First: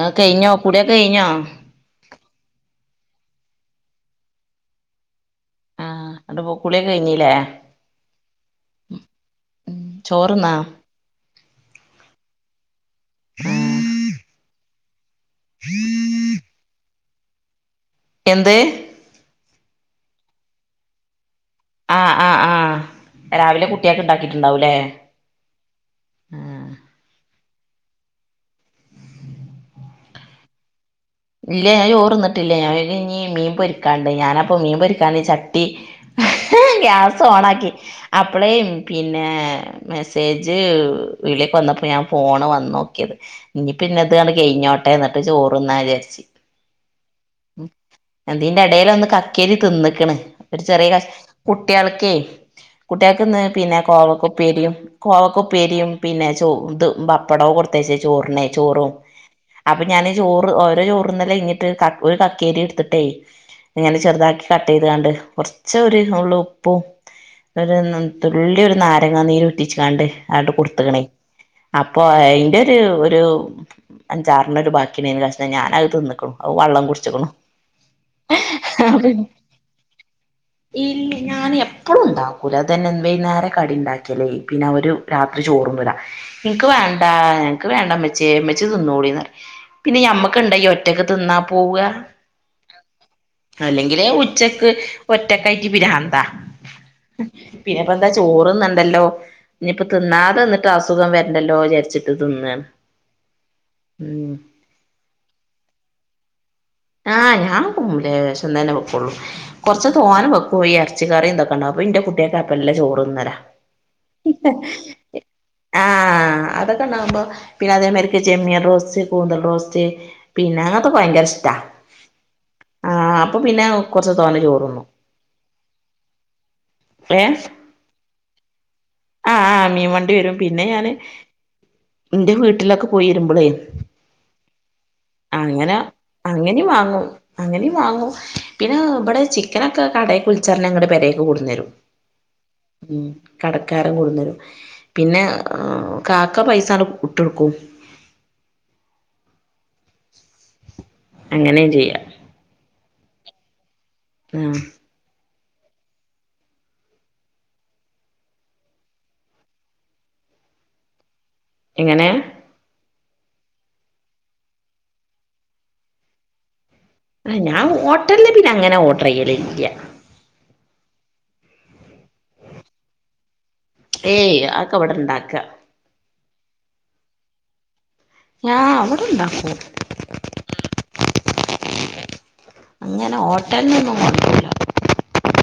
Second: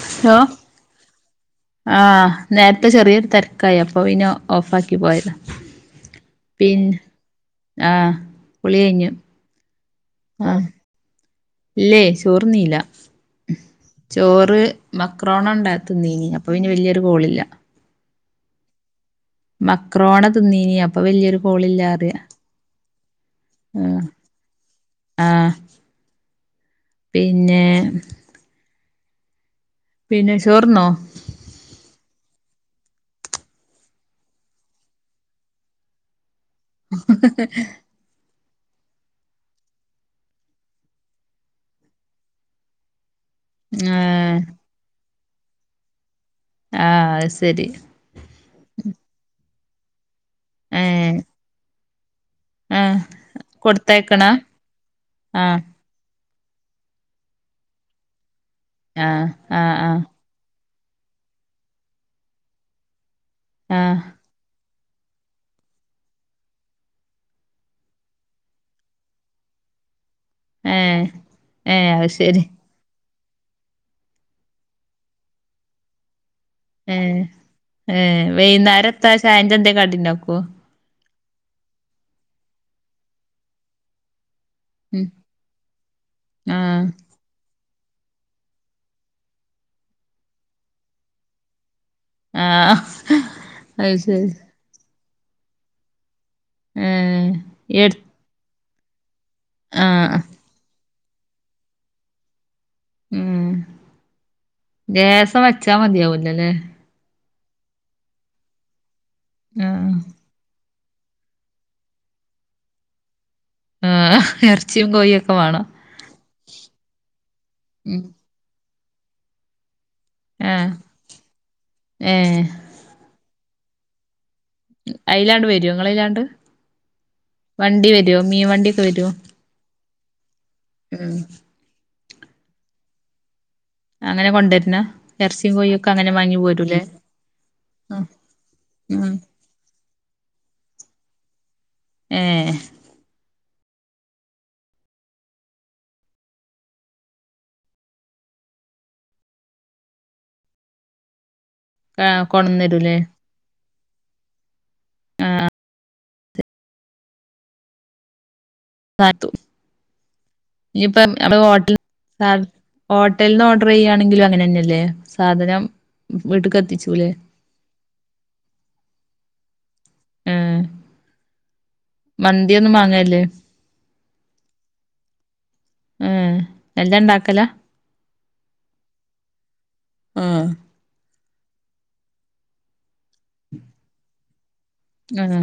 ആഹ് hello കഴിഞ്ഞോ കുളിയൊക്കെ കഴിഞ്ഞോ ആഹ് നേരത്തെ ചെറിയൊരു തെരക്കായി. അപ്പൊ പിന്നെ ഓഫാക്കി പോയതാ. ആ അടെ കുളിയൊക്കെ പിന്ന കഴിഞ്ഞില്ലേ ആഹ് കുളി കഴിഞ്ഞു. ചോറ്ന്നാ ആഹ് ഇല്ലേ ചോറ് ന്നീല. ആ ചോറ് മക്രോണ ണ്ടാ തിന്നീനി അപ്പോ ഇനി വല്യൊരു കോളില്ല എന്ത് മക്രോണ തിന്നീനി അപ്പൊ വല്യൊരു ആ കോളില്ലാറിയ ആ ആ രാവിലെ കുട്ടിയക്ക് ആഹ് ഉണ്ടാക്കിട്ടുണ്ടാവൂലേ ആഹ് ആ പിന്നാ പിന്നെ ചോർന്നോ ഇല്ല ഞാൻ ചോറ്ന്നട്ടില്ല ഞാ വിചാരിചിനി മീൻ പൊരിക്കാണ്ട് ഞാനപ്പം മീൻ പൊരിക്കാന് ചട്ടി ഗ്യാസോണാക്കി അപ്പളേയും പിന്നാ മെസ്സേജ് വിളി വന്നപ്പോ ഞാൻ ഫോണ് വന്നോക്കിയത് ഇനി പിന്നത്താണ്ട് ഏഹ് കഴിഞ്ഞോട്ടെ എന്നിട്ട് ചോറ്ന്നാ വിചാരിച്ച് ആഹ് അത് ശരി അതിന്റെടേൽ ഒന്ന് കക്കിരി തിന്ന്ക്ക്ണ് ഒരു ചെറിയ കഷ് ഏഹ് കുട്ട്യാൾക്കെ ആഹ് കുട്ട്യാൾക്ക്ന്ന് പിന്നെ കൊടുത്തയക്കണ കോവക്കുപ്പേരിയും ആഹ് കോവക്കുപ്പേരിയും പിന്നെ ചോ ത് പപ്പടവും കൊടുത്തയച്ചേ ചോറിനെ ചോറും ആഹ് ആഹ് അപ്പൊ ആഹ് ഞാന് ചോറ് ഓര ചോറ്ന്നലഴിഞ്ഞിട്ട് കക്കു ഒരു കക്കേരിടുത്തിട്ടേ ഇങ്ങനെ ആഹ് ചെറുതാക്കി കട്ടെയ്താണ്ട് കൊറച്ചൊര് നുള്ള് ഉപ്പും ഒരു തുള്ളി ഒരു നാരങ്ങ നീരുറ്റിച്ചാണ്ടെ ആണ്ട് കൊടുത്ത്ക്കണേ ഏഹ് ഏഹ് അപ്പൊ അത് ശരി അയിന്റെ ഒരു ഒരു അഞ്ചാറെണ്ണെറ്റെ ബാക്കിണ്ടെയിനി കഷ്ണം ഞാനത് തിന്ന്ക്ക്ണു ഏ ഏ വൈന്നാരത്താ ചായന്റെന്തേ കാട്ടിണ്ടാക്കോ ഇല്ലേ ഞാൻ എപ്പളുംണ്ടാക്കൂല അതന്നെ വൈന്നേരം കടിണ്ടാക്കിയാലേ പിന്ന അവര് ഉം രാത്രി ചോറ്ന്നൂലാ എൻക്ക് ആഹ് വേണ്ട ൻക്ക് വേണ്ടമ്മച്ചിയേ ഉമ്മച്ചി തിന്നോളീന്നറിം പിന്നെ ഞമ്മക്ക്ണ്ടയീ ഒറ്റക്ക് തിന്നാ പോവാ ആഹ് അത് അല്ലെങ്കിലേ ശരി ഉച്ച ക്ക് ഒറ്റക്കായിട്ട് പിരാന്താ ഏ എട് പിന്നെപ്പോന്താ ചോറ്ന്നണ്ടല്ലോ ഇനിപ്പോ ആഹ് തിന്നാതെന്ന്ട്ട് അസുഖം വെരണ്ടല്ലോ വിചാരിച്ചിട്ട് തിന്നാണ് ഉം ഉം ലേസം വെച്ചാ മതിയാവൂല്ലല്ലേ ആ ഞാൻ കു ലേശം തന്നെ വെക്കോളു കൊർച്ച് ആഹ് തോനെ വെക്കും ഈ എർച്ചിക്കറിം ഇതൊക്കെണ്ടാകു അപ്പെന്റെ കുട്ട്യാക്ക് നല്ല ചോറ്ന്നലാ ആഹ് എറച്ചിയും കോഴിയൊക്കെ വാണം ആ അതൊക്കെണ്ടകുമ്പോ പിന്നെ ഉം അതേമാരിക്ക് ചെമ്മിൻ റോസ്റ്റ് കൂന്തൽ റോസ്റ്റ് പിന്നെ അങ്ങനത്തൊക്കെ ഭയങ്കരിഷ്ടാ ഏ ആ അപ്പൊ പിന്നെ കൊർച്ച് തോനെ ചോ ഐലാണ്ട് വരോ നിങ്ങളിലാണ്ട് വണ്ടി വരോ മീൻ വണ്ടിക്ക വെരോ ആ ആ മീൻ വണ്ടി വെരും പിന്നെ ഞാന് എന്റെ വീട്ടിലൊക്കെ പോയെരുമ്പളേ അങ്ങനെ കൊണ്ടര്ന്ന എർച്ചീം കോയിയൊക്കെ അങ്ങനെ വാങ്ങി അങ്ങനേം പോരൂലേ വാങ്ങും അങ്ങനേം വാങ്ങും പിന്ന ഉം ഇവിടെ ചി ക്കനൊക്കെ കടേക്കുൾച്ചറിഞ്ഞാ അങ്ങട് പെരേക്ക് കൊട്ന്നെരും ഏഹ് ഉം കടക്കാരൻ കൊട്ന്നെരും പിന്നെ കാക്ക പൈസ ങ്ങട്ട് ഇട്ടൊടുക്കും അങ്ങനെയും ചെയ്യും ആ കൊണ്ടെന്നരൂല്ലേ ഉം പാത്തു ഇനിപ്പം അത് ഹോട്ടൽ എങ്ങനെ ഹാ ഹോട്ടൽന്ന് ഓർഡറെയ്യാണെങ്കിലും അങ്ങനന്നെല്ലേ സാധനം വീട്ട്ക്ക് എത്തിചൂല്ലേ അ ഞാൻ ഹോട്ടലില് പിന്നങ്ങനെ ഓർഡറെയ്യലില്ല ഉംംമന്തി ഒന്നും വാങ്ങല്ല് ഏയ് അതൊക്കെ ഇവടിണ്ടാക്ക ഉം എല്ലാം ഉണ്ടാക്കല ഞ അവടുണ്ടാക്കും ആഹ് അങ്ങനെ ഹോട്ടൽനൊന്നും കൊണ്ടൊരുല ആണോ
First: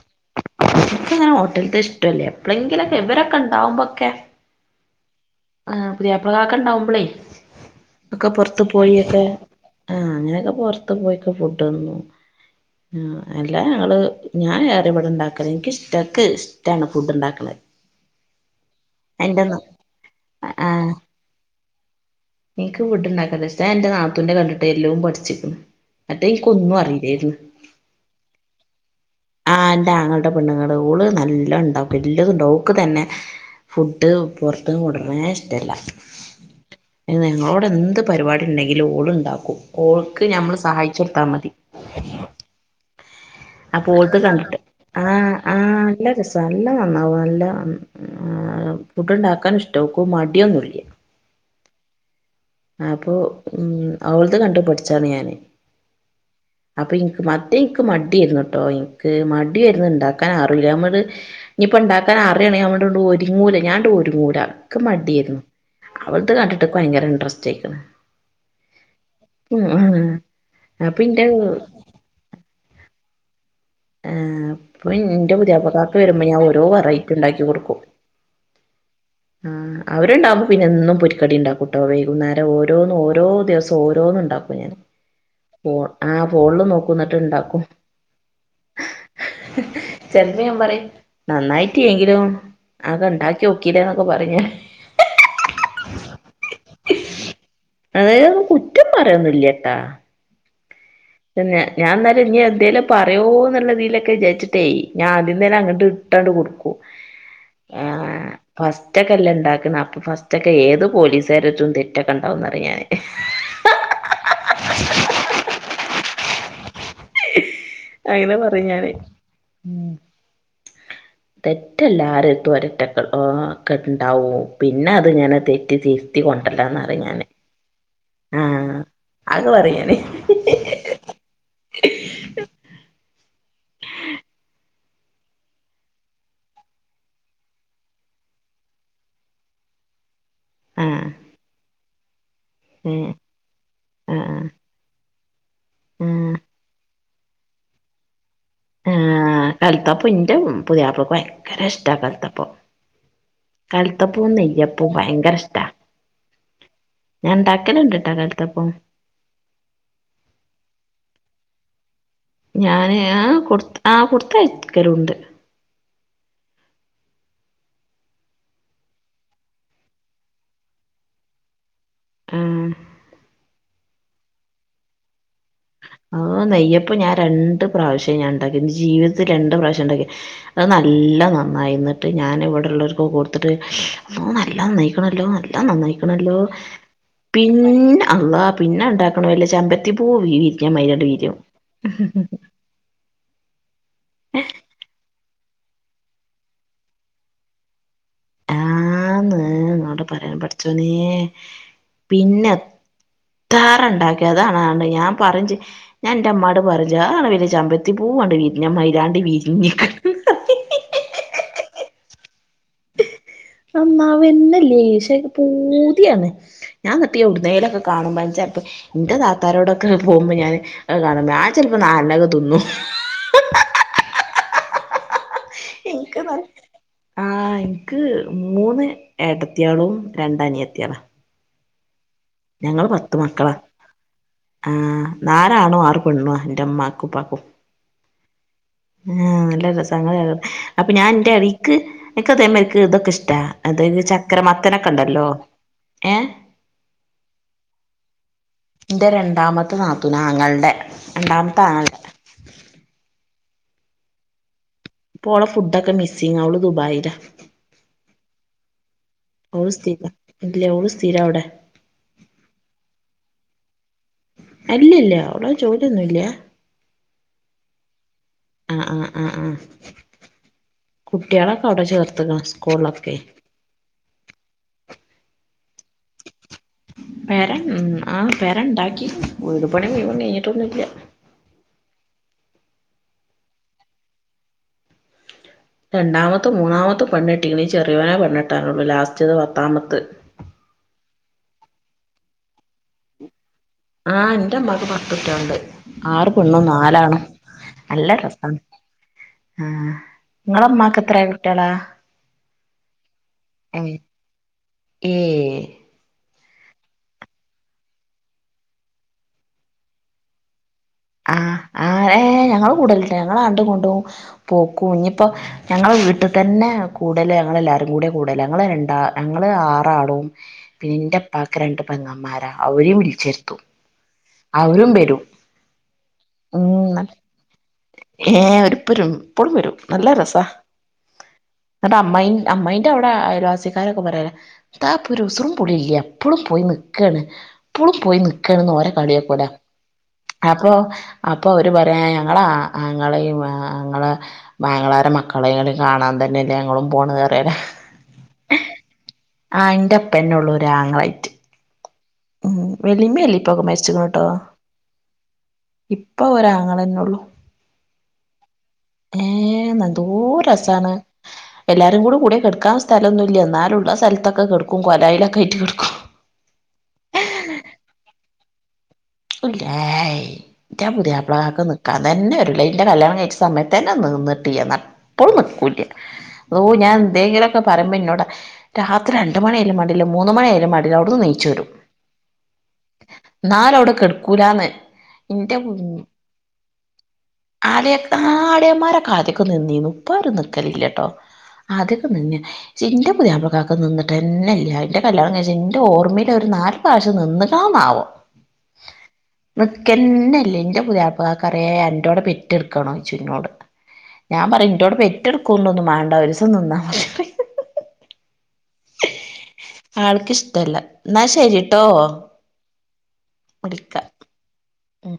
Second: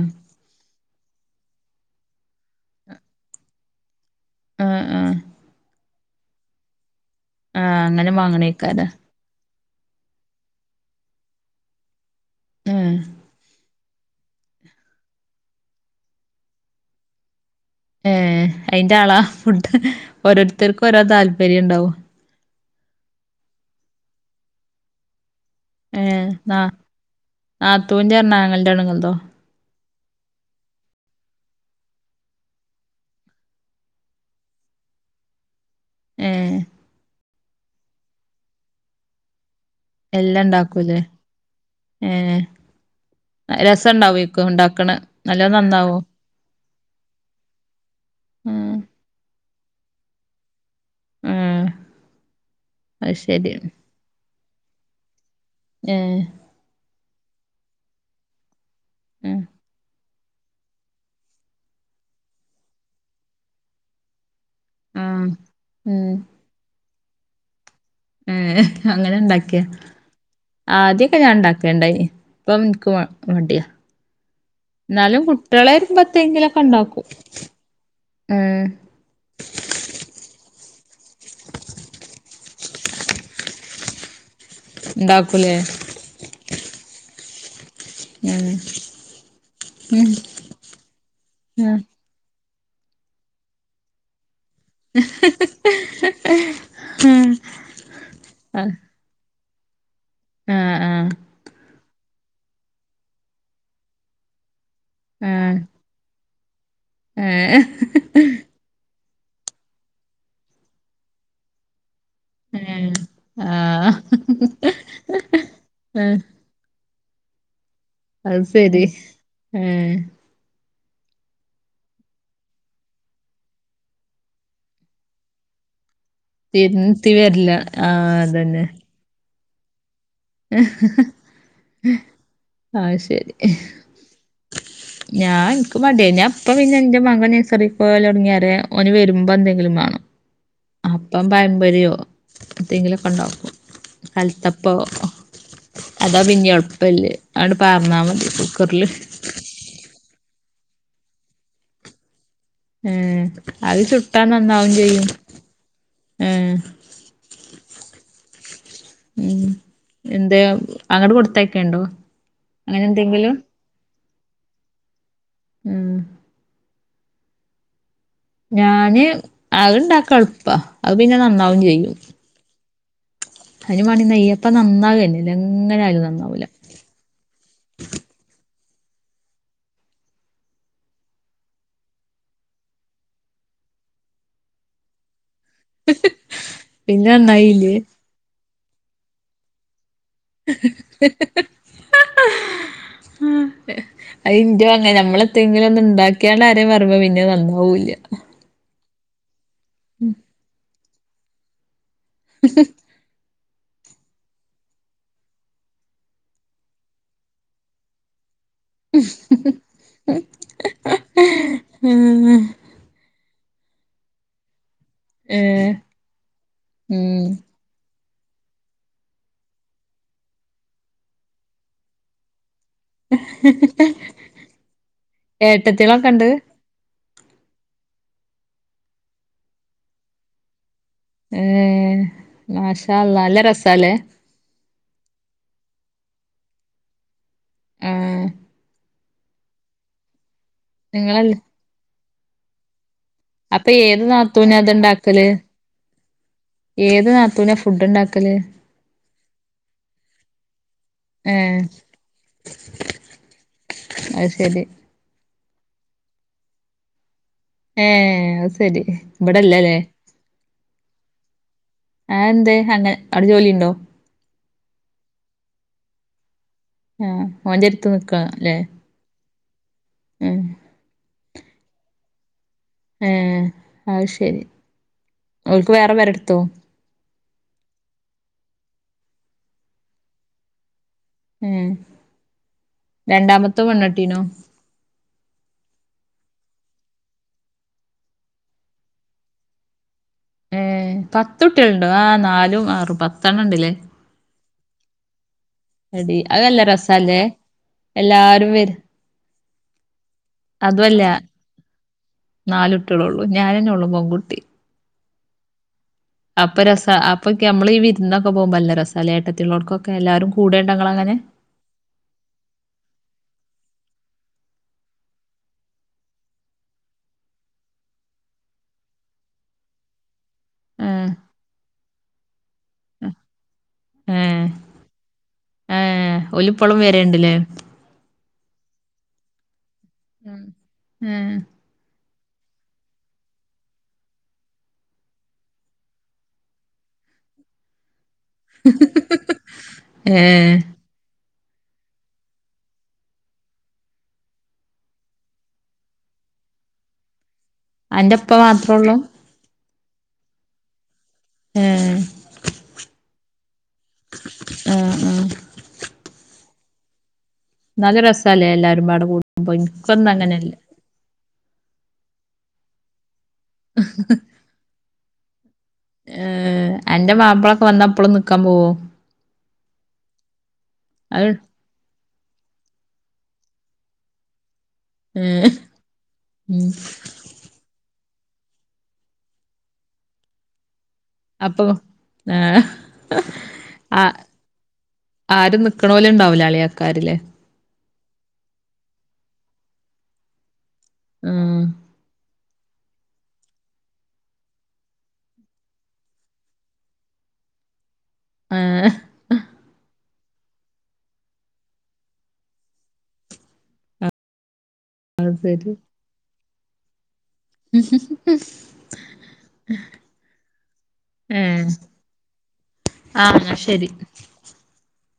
നക്ക്ങ്ങനെ ഹോട്ടൽത്തെ ഇഷ്ടല്യ എപ്പളങ്കിലൊക്കെ ഇവരൊക്കെണ്ടകുമ്പോക്കെ ആഹ് ആഹ് ആഹ് പുതിയാപ്ലകാക്ക ഇണ്ടാവുമ്പളേ ആഹ് അങ്ങനെ ഒക്കെ പുറത്ത് വാങ്ങണേക്കാരം പോയി ഒക്കെ ആഹ് അങ്ങനെയൊക്കെ പൊറത്ത് പോയി ഫുഡ്ന്നും ആഹ് ആ അല്ല ഞങ്ങള് ഞാൻ ഏറിം ഇവിടെ ഉണ്ടാക്കല ഇന്ക് ഇഷ്ട ക്ക് ഇഷ്ടമാണ് ഫുഡ് ഇണ്ടാക്കുന്നത് ഏ അയിന്റെ ആളാ ഫുഡ് ആ ഓരോരുത്തർക്കും ഓരോ താല്പര്യം ണ്ടാവും എനിക്ക് ഫുഡ്ണ്ടാക്കാൻ നല്ല ഇഷ്ട്ട ഞാൻ ന്റെ നാത്തൂന്റെ കണ്ടിട്ട് എല്ലോ പഠിച്ചിക്ക്ണ് ഏ മറ്റേ നാ എനിക്കൊന്നും അറിയില്ലേരുന്നു നാത്തൂൻ്റെ റ്ഞ്ഞാ ആങ്ങളൻ്റെ പെണ്ണ്ങ്ങൾതോ ആഹ് ൻ്റെ ആങ്ങളടെ പെണ്ണുങ്ങൾ ഓള് നല്ലോണ്ടാക്കും എല്ലതുണ്ടവും ഓക്ക് തന്നെ ഫുഡ് പൊറത്ത്ന്ന് കൊണ്ട്ര്ണേ ഇഷ്ടല്ല ഏഹ് ഞങ്ങളോടെ എന്ത് പരിപാടി ണ്ടെങ്കിലും ഓൾ ണ്ടാക്കും ഓൾക്ക് എല്ലാം ഞമ്മള് ഇണ്ടാക്കൂലേ സഹായിച്ചൊടുത്താ മതി ഏഹ് അപ്പോ രസം ഓൾദ ഇണ്ടാവേക്കും കണ്ടിട്ട് ഇണ്ടാക്കണ ആഹ് നല്ലോം ആഹ് നന്നാവോ നല്ല രസ നല്ല നന്നാവും നല്ല ആഹ് ഫുഡ് ഉണ്ടാക്കാനും ഇഷ്ട ഓക്ക് മടിയൊന്നുല്ല ഉം അപ്പൊ ഓൾദേ കണ്ടുപഠിച്ചതാണ് ഞാന് ഏഹ് അപ്പൊ ഇനിക്ക് മറ്റേ ഇൻക്ക് മടിയെന്നുട്ടോ ഇന്ക്ക് ഉം മടിയേരുന്നുണ്ടാക് ക്കാൻ അറില്ല നമ്മള് ഇനിയിപ്പ ഉണ്ടാക്കാൻ അറിയണെങ്കിൽ ഒരുങ്ങൂല ഞാങ്ങട്ടോരുങ്ങൂല ഇന്ക് ആഹ് മടിയായിരുന്നു ഉം അവൾദ കണ്ടിട്ടൊക്കെ ഭയങ്കര ഇൻട്രസ്റ്റ് ആയിക്കണ് ഏ അങ്ങനെ ണ്ടാക്കിയ അപ്പൊ ആദ്യക്കെ ഇന്റെ ഞാൻ ണ്ടാകേണ്ടായിനി പ്പം ഇന്ക്ക് മടിയ ഏഹ് അപ്പൊ എന്നാലും ഇന്റെ കുട്ടികളെ പുതിയാപ്ലക്കാക്ക് വരുമ്പോ ഞാൻ വരുമ്പത്തെങ്കിലൊക്കെ ഓരോ ണ്ടാക്കും വെറൈറ്റി ഉണ്ടാക്കി കൊടുക്കും ഉം ആഹ് അവരുണ്ടാവുമ്പോ പിന്നെന്നും പൊരിക്കടി ണ്ടാക്കും ട്ടോ വൈകുന്നേരം ഓരോന്ന് ഓരോ ദിവസം ഓരോന്ന്ണ്ടാക്കും ഞാൻ ണ്ടാക്കുലേ ആഹ് ഫോണിൽ നോക്കും ന്നിട്ട് ണ്ടാക്കും ഞന് ചെലപ്പം ഞാൻ പറയും നന്നായിട്ട്ല്ലങ്കിലും അത് ഉണ്ടാക്കി നോക്കീലെന്നൊക്കെ പറയും ഞാൻ ഉം ഉം അങ്ങനെയൊന്നും ആഹ് കുറ്റം പറയന്നില്ലട്ടാ ആഹ് ആഹ് ഞാ എന്നാലും നി എന്തേങ്കലും പറയോ എന്നുള്ള തിലൊക്കെ വിചാരിച്ചും ദേ ഞാൻ ആദ്യം തന്നെ അങ്ങോട്ട് ഇട്ടാണ്ട് കൊടുക്കും ഏ ഹ് ആഹ് ഫസ്റ്റൊക്കെ അല്ലെ ഉണ്ടാക്കുന്ന അപ്പൊ ഫസ്റ്റ് ഒക്കെ ഏത് പോലീസുകാരറ്റും തെറ്റൊക്കെണ്ടാവന്ന് അറിയാന് ഏഹ് ആഹ് ആഹ് അങ്ങനെ അത് പറയും ശരി ഞാന് ഉം ഏഹ് തെറ്റല്ലാരും തൊരറ്റക്ക ഒക്കെണ്ടാവും പിന്നെ അത് ഞാൻ തെറ്റ് തിര് ത്തിക്കൊണ്ടല്ലന്നറി തിരുത്തി ഞാന് വരില്ല ആഹ് അതന്നെ ആഹ് ആകെ പറെ ഞാന് അത്ശരി [inaudible] [inaudible] ഞാൻ എനിക്ക് മടിയേ അപ്പം പിന്നെ എൻ്റെ മക നഴസറിൽ പോലൽ തുടങ്ങിയ ന് വരുമ്പോൾ എന്തെങ്കിലും വേണം ആഹ് അപ്പം പഴമ്പൊരിയോ എന്തെങ്കിലൊക്കെ ഏഹ് ഉണ്ടാക്കും ആഹ് കൽത്തപ്പവോ അതാ ആഹ് പിന്നെ എൾപ്പല്ലേ ആണ്ട് പാർന്നാ മതി കുക്കറില് ആഹ് കൽത്തപ്പൊ ഇന്റെ പുതിയാപ്ലക്ക് ഭയങ്കര ഇഷ്ട കൽത്തപ്പോ ഏഹ് അത് ചുട്ടാ കൽത്തപ്പോം നന്നാവും നെയ്യപ്പോം ചെയ്യും ഭയങ്കര ഇഷ്ടാ ഏഹ് ഞാൻ ഇണ്ടാക്കലുണ്ട് ട്ട് ക്കാൽത്തപ്പം ഉം എന്തേ അങ്ങട് കൊടുത്തയക്കെ ഇണ്ടോ? ഞാന് ആഹ് കൊടുത്ത് ആഹ് കൊടുത്തയക്കലുണ്ട് ഉം ഞാന് അത് ഇണ്ടാക്ക എൾപ്പ അത് പിന്നെ നന്നാവും ചെയ്യും ആഹ് അതിനും മാണ്ടി നെയ്യപ്പ നന്നാവേല്ല ങ്ങനെങ്ങ ഓ നെയ്യപ്പം ഞാൻ രണ്ട് പ്രാവശ്യം ഞാൻ ഇണ്ടാക്കി എന്റെ ജീവിതത്തിൽ രണ്ട് പ്രാവശ്യംഇണ്ടാക്കി ഇണ്ടാക്കി അത് നല്ല നന്നായിന്നിട്ട് ഞാൻ ഇവിടെള്ളോര്ക്ക് കൊടുത്തിട്ട് അള്ളോ നല്ല നന്നായിക്കണല്ലോ ത്താ നന്നായിക്കണല്ലോ പിന്നെ നന്നായില്ലേ പിന്ന അല്ലാ പിന്നെ ഇണ്ടാക്കണ വല്ല ചമ്പത്തിപ്പൂ വിരിഞ്ഞ മാരിയണ്ട് വിരിയും. ഉം അത് ഇന്റോ അങ്ങന നമ്മളെത്തെങ്കിലും ഒന്ന് ഇണ്ടാക്കിയാണ്ട് ആരേം പറുമ്പോ പിന്നെ നന്നാവൂല്ല ആന്ന് അങ്ങോട്ട പറയാൻ പഠച്ചോനേ പിന്നെ താറുണ്ടാക്കിയതാണ്ണ്ട് ഞാൻ പറഞ്ച് ഞാൻ എന്റെ ഉമ്മാട് പറഞ്ചു ആ ആണ് വലിയ ചമ്പരത്തി പൂവണ്ട വിരി ഉം നന്നാവന്നെ ഇതിനേഷം ഏഹ് പൂതിയാണ് ഞാൻ എന്നിട്ട് ഉം എവിടുന്നേലൊക്കെ കാണുമ്പം ചെൽപ്പം എന്റെ താത്താരോടൊക്കെ പോകുമ്പം ഞാന് കാണും. ഞാൻ ചിലപ്പോ നാലെണ്ണൊക്കെ തിന്നു. ഏട്ടത്തിയാളൊക്കെ ഇണ്ട് [unintelligible] ആഹ് എനിക്ക് മൂന്ന് ഏട്ടത്തിയാളും രണ്ടനിയത്തിയാള ഏഹ് മാ ഷാ അല്ലാഹ് നല്ല മക്കളാ രസാല്ലേ ആഹ് നാലാണും ആറ് പെണ്ണുആ എന്റെ ഉമ്മാക്കും ഉപ്പാക്കും ആഹ് ആഹ് നല്ല രസങ്ങള അപ്പൊ ഞാൻ എന്റെ നിങ്ങളല്ല അടിക്ക് എക്കതേമാരിക്ക് ഇതൊക്കെ ഇഷ് ട്ടാ. അപ്പൊ അതയ്ഞ്ഞു ഏത് ചക്കര നാത്തൂനാ ഇത് മത്തനൊക്കെ ഇണ്ടല്ലോ ഇണ്ടാക്കല് ഏഹ് ഏത് നാത്തുന ഫുഡ്ണ്ടാക്കല് എൻ്റെ രണ്ടാമത്തെ നാത്തുനാങ്ങൾടെ രണ്ടാമത്തെ ആങ്ങൾ അത്ശരി ഇപ്പോളടെ ഫുഡൊക്കെ മിസ്സിങ്ങ ഓള് ദുബായില ഏഹ് അത് ശരി ഓള് ഇബടെല്ലല്ലേ സ്ഥിര ഇല്ലേ ഓള് സ്ഥിര അവിടെ ആത് എന്തേ അങ്ങ അവിടെ ജോലിണ്ടോ? അല്ലില്ല അവിട ജോലലിയൊന്നുല്ല ആഹ് ഓന്റെരുത്ത് നിക്ക അല്ലെ ആഹ് ആഹ് ആഹ് ആഹ് കുട്ട്യാളൊക്കെ അവിടെ ചേർത്ത്ക്ക്ണ് ഏഹ് അത് ശരി ഓൽക്ക് വേറെ പെരെടുത്തോ വേറെ ഉം ആഹ് വേറെ ഇണ്ടാക്കി വീടുപണി മുഴുവൻ കഴിഞ്ഞിട്ടൊന്നുല്ല ഉം രണ്ടാമത്തോ പെണ്ണെട്ടീനോ? രണ്ടാമത്തും മൂന്നാമത്തും പെണ്ണ് കെട്ടീക്ക്ണ്. ഇനി ചെറിയോന പെണ്ണട്ടാനുള്ളൂ ലാസ്റ്റ്ത് പത്താമത്ത് ഏഹ് പത്തുട്ട്യാളുണ്ടോ ആ നാലും ആറും പത്തെണ്ണണ്ട് ലേ ആഹ് എന്റെമ്മക്ക് പത്തുട്ട്യാലുണ്ട് എടി ആറ് അത് നല്ല പെണ്ണും രസല്ലേ നാലാണും നല്ല എല്ലാരും രസാണ് വരും ആഹ് ഇങ്ങളുമ്മാക്ക് അതുമല്ല എത്രയ കുട്ട്യാളാ നാല് കുട്ടികളോള്ളൂ ഞാനന്നെ ഉള്ളു അയേ പെൺകുട്ടി ഏയ് അപ്പ രസ അപ്പൊ നമ്മള് ഈ വിരുന്നൊക്കെ പോകുമ്പോ നല്ല രസാലേ ഏട്ടത്തിലുള്ളവർക്കൊക്കെ എല്ലാരും കൂടെേണ്ട ഇങ്കൾ അങ്ങനെ ആഹ് ആഹ് [inaudible] ഏഹ് ഞങ്ങള് കൂടലിണ്ട് ഞങ്ങളങ്ങട്ട് ഇങ്ങട്ട് പോകും ഇനിയിപ്പോ ഞങ്ങൾ വീട്ടിൽ തന്നെ കൂടല് ഞങ്ങൾ എല്ലാവാരും കൂടെ കൂടൽ ഞങ്ങള് രണ്ടാ ഞങ്ങള് ആറാളും ഏ ഇന്റപ്പാക്ക് രണ്ട് പെങ്ങമാരാ അവരെയും വിളിച്ചേർത്തു അവരും വരും ഏഹ് ഓലിപ്പളും ഉം വരണ്ടല്ലേ ഏഹ് ഒപ്പരും ഇപ്പോഴും വരും നല്ല രസാ ഏ എന്നട്ട് അമ്മയി അമ്മായിന്റെ അവിടെ അയൽവാസിക്കാരൊക്കെ പറയലാ ന്താപ്പോ ഒരുസുറും പുളിയില്ല എപ്പളും പോയി നിക്കണ് എപ്പളും പോയി നി ക്കയാണെന്ന് ഓരെ കളിയാക്കൂലെ ഏ അപ്പൊ അപ്പൊ അവര് പറയാ ഞങ്ങളാ ആങ്ങളെയും ആങ്ങളെ ആങ്ങളരെ മക്കളെട കാണാൻ തന്നെയല്ലേ ഞങ്ങളും പോണത് പറയലാ അന്റെ ഉപ്പ മാത്രള്ളൂ ആഹ് ഇന്റെപ്പന്നുള്ളരു ആങ്ങളായിട്ട് ആഹ് ഉം വെല്ലിമ്മേം വെല്ലിപ്പൊക്കെ മരിച്ചിക്ണ് ട്ടോ ആ ആ ഇപ്പ ഒരാങ്ങളന്നെ ഉള്ളൂ നല്ല രസല്ലേ എല്ലാരും പാടെ കൂടുമ്പോ ഇനിക്കൊന്നും അങ്ങനെയല്ല ചാണ് എല്ലാരും കൂടി കൂടിയ കെടക്കാൻ സ്ഥലൊന്നും ഇല്ല എന്നാലുള്ള സ്ഥലത്തൊക്കെ കെടക്കും കൊലായലൊക്കെ ആയിട്ട് കിടക്കും ഏഹ് അന്റെ മാപ്പളൊക്കെ വന്ന അപ്പോളും നിക്കാൻ പോവോ ഇല്ല ഏയ് ന്റ അത് പുതിയാപ്ള ഒക്കെ നിക്ക ൻ തന്നെ വരൂല ൻ്റെ കല്യാണം കഴിച്ച സമയത്തെ തന്നെ നിന്നിട്ടില്ല ഇപ്പളും ഏഹ് നിൽക്കൂല്ല ഉം അള്ളോഹ് ഞാൻ എതെങ്കിലൊക്കെ പറയ്മ്പോ ന്നോട് രാത്രി രണ്ട് മണിയാലും മേണ്ടില്ല മൂന്ന് മണിയായാലും മേണ്ടി ല്ല വിടുന്ന് നീച്ചു അപ്പൊ വരും ഏഹ് ന്നാലുവിടെ ആ കെടുക്കൂലന്ന് ഇന്റെ ആരും നിക്കണോല് ഉണ്ടാവൂല അളിയാക്കാരില്ലേ ആലെ ആഹ് അളിയന്മാരെക്കെ ആദ്യക്കെ നിന്നീനു ഇപ്പ ഓര് നിക്കലില്ലട്ടോ ഉം ആദ്യൊക്കെ നിന്നിന് ന്റെ പുതിയാപ്ലക്കാർക്ക് നിന്നിട്ടെന്നെല്ല ൻ്റെ കല്യാണം കഴിച്ച എൻ്റെ ഓർമയില് ഒരു നാല് പ്രാവശ്യം നിന്നിട്ടാ ആവോ ആഹ് നിക്കന്നില്ല എന്റെ പുതിയപ്ലക്കാരെ എന്റോടെ പെറ്റെടുക്കണോ ചോയ്ക്കെനോട് ഞാൻ പറയും ഇൻറ്റോടെ അത് ശരി പെറ്റെടുക്കുന്നും മാണ്ട ഒരിസം നിന്നാമതി ഉം [unintelligible] ആൾക്കിഷ്ടല്ല എന്നാ ഏഹ് ശരിട്ടോ ആഹ് ശരി വിളിക്കാ ഉം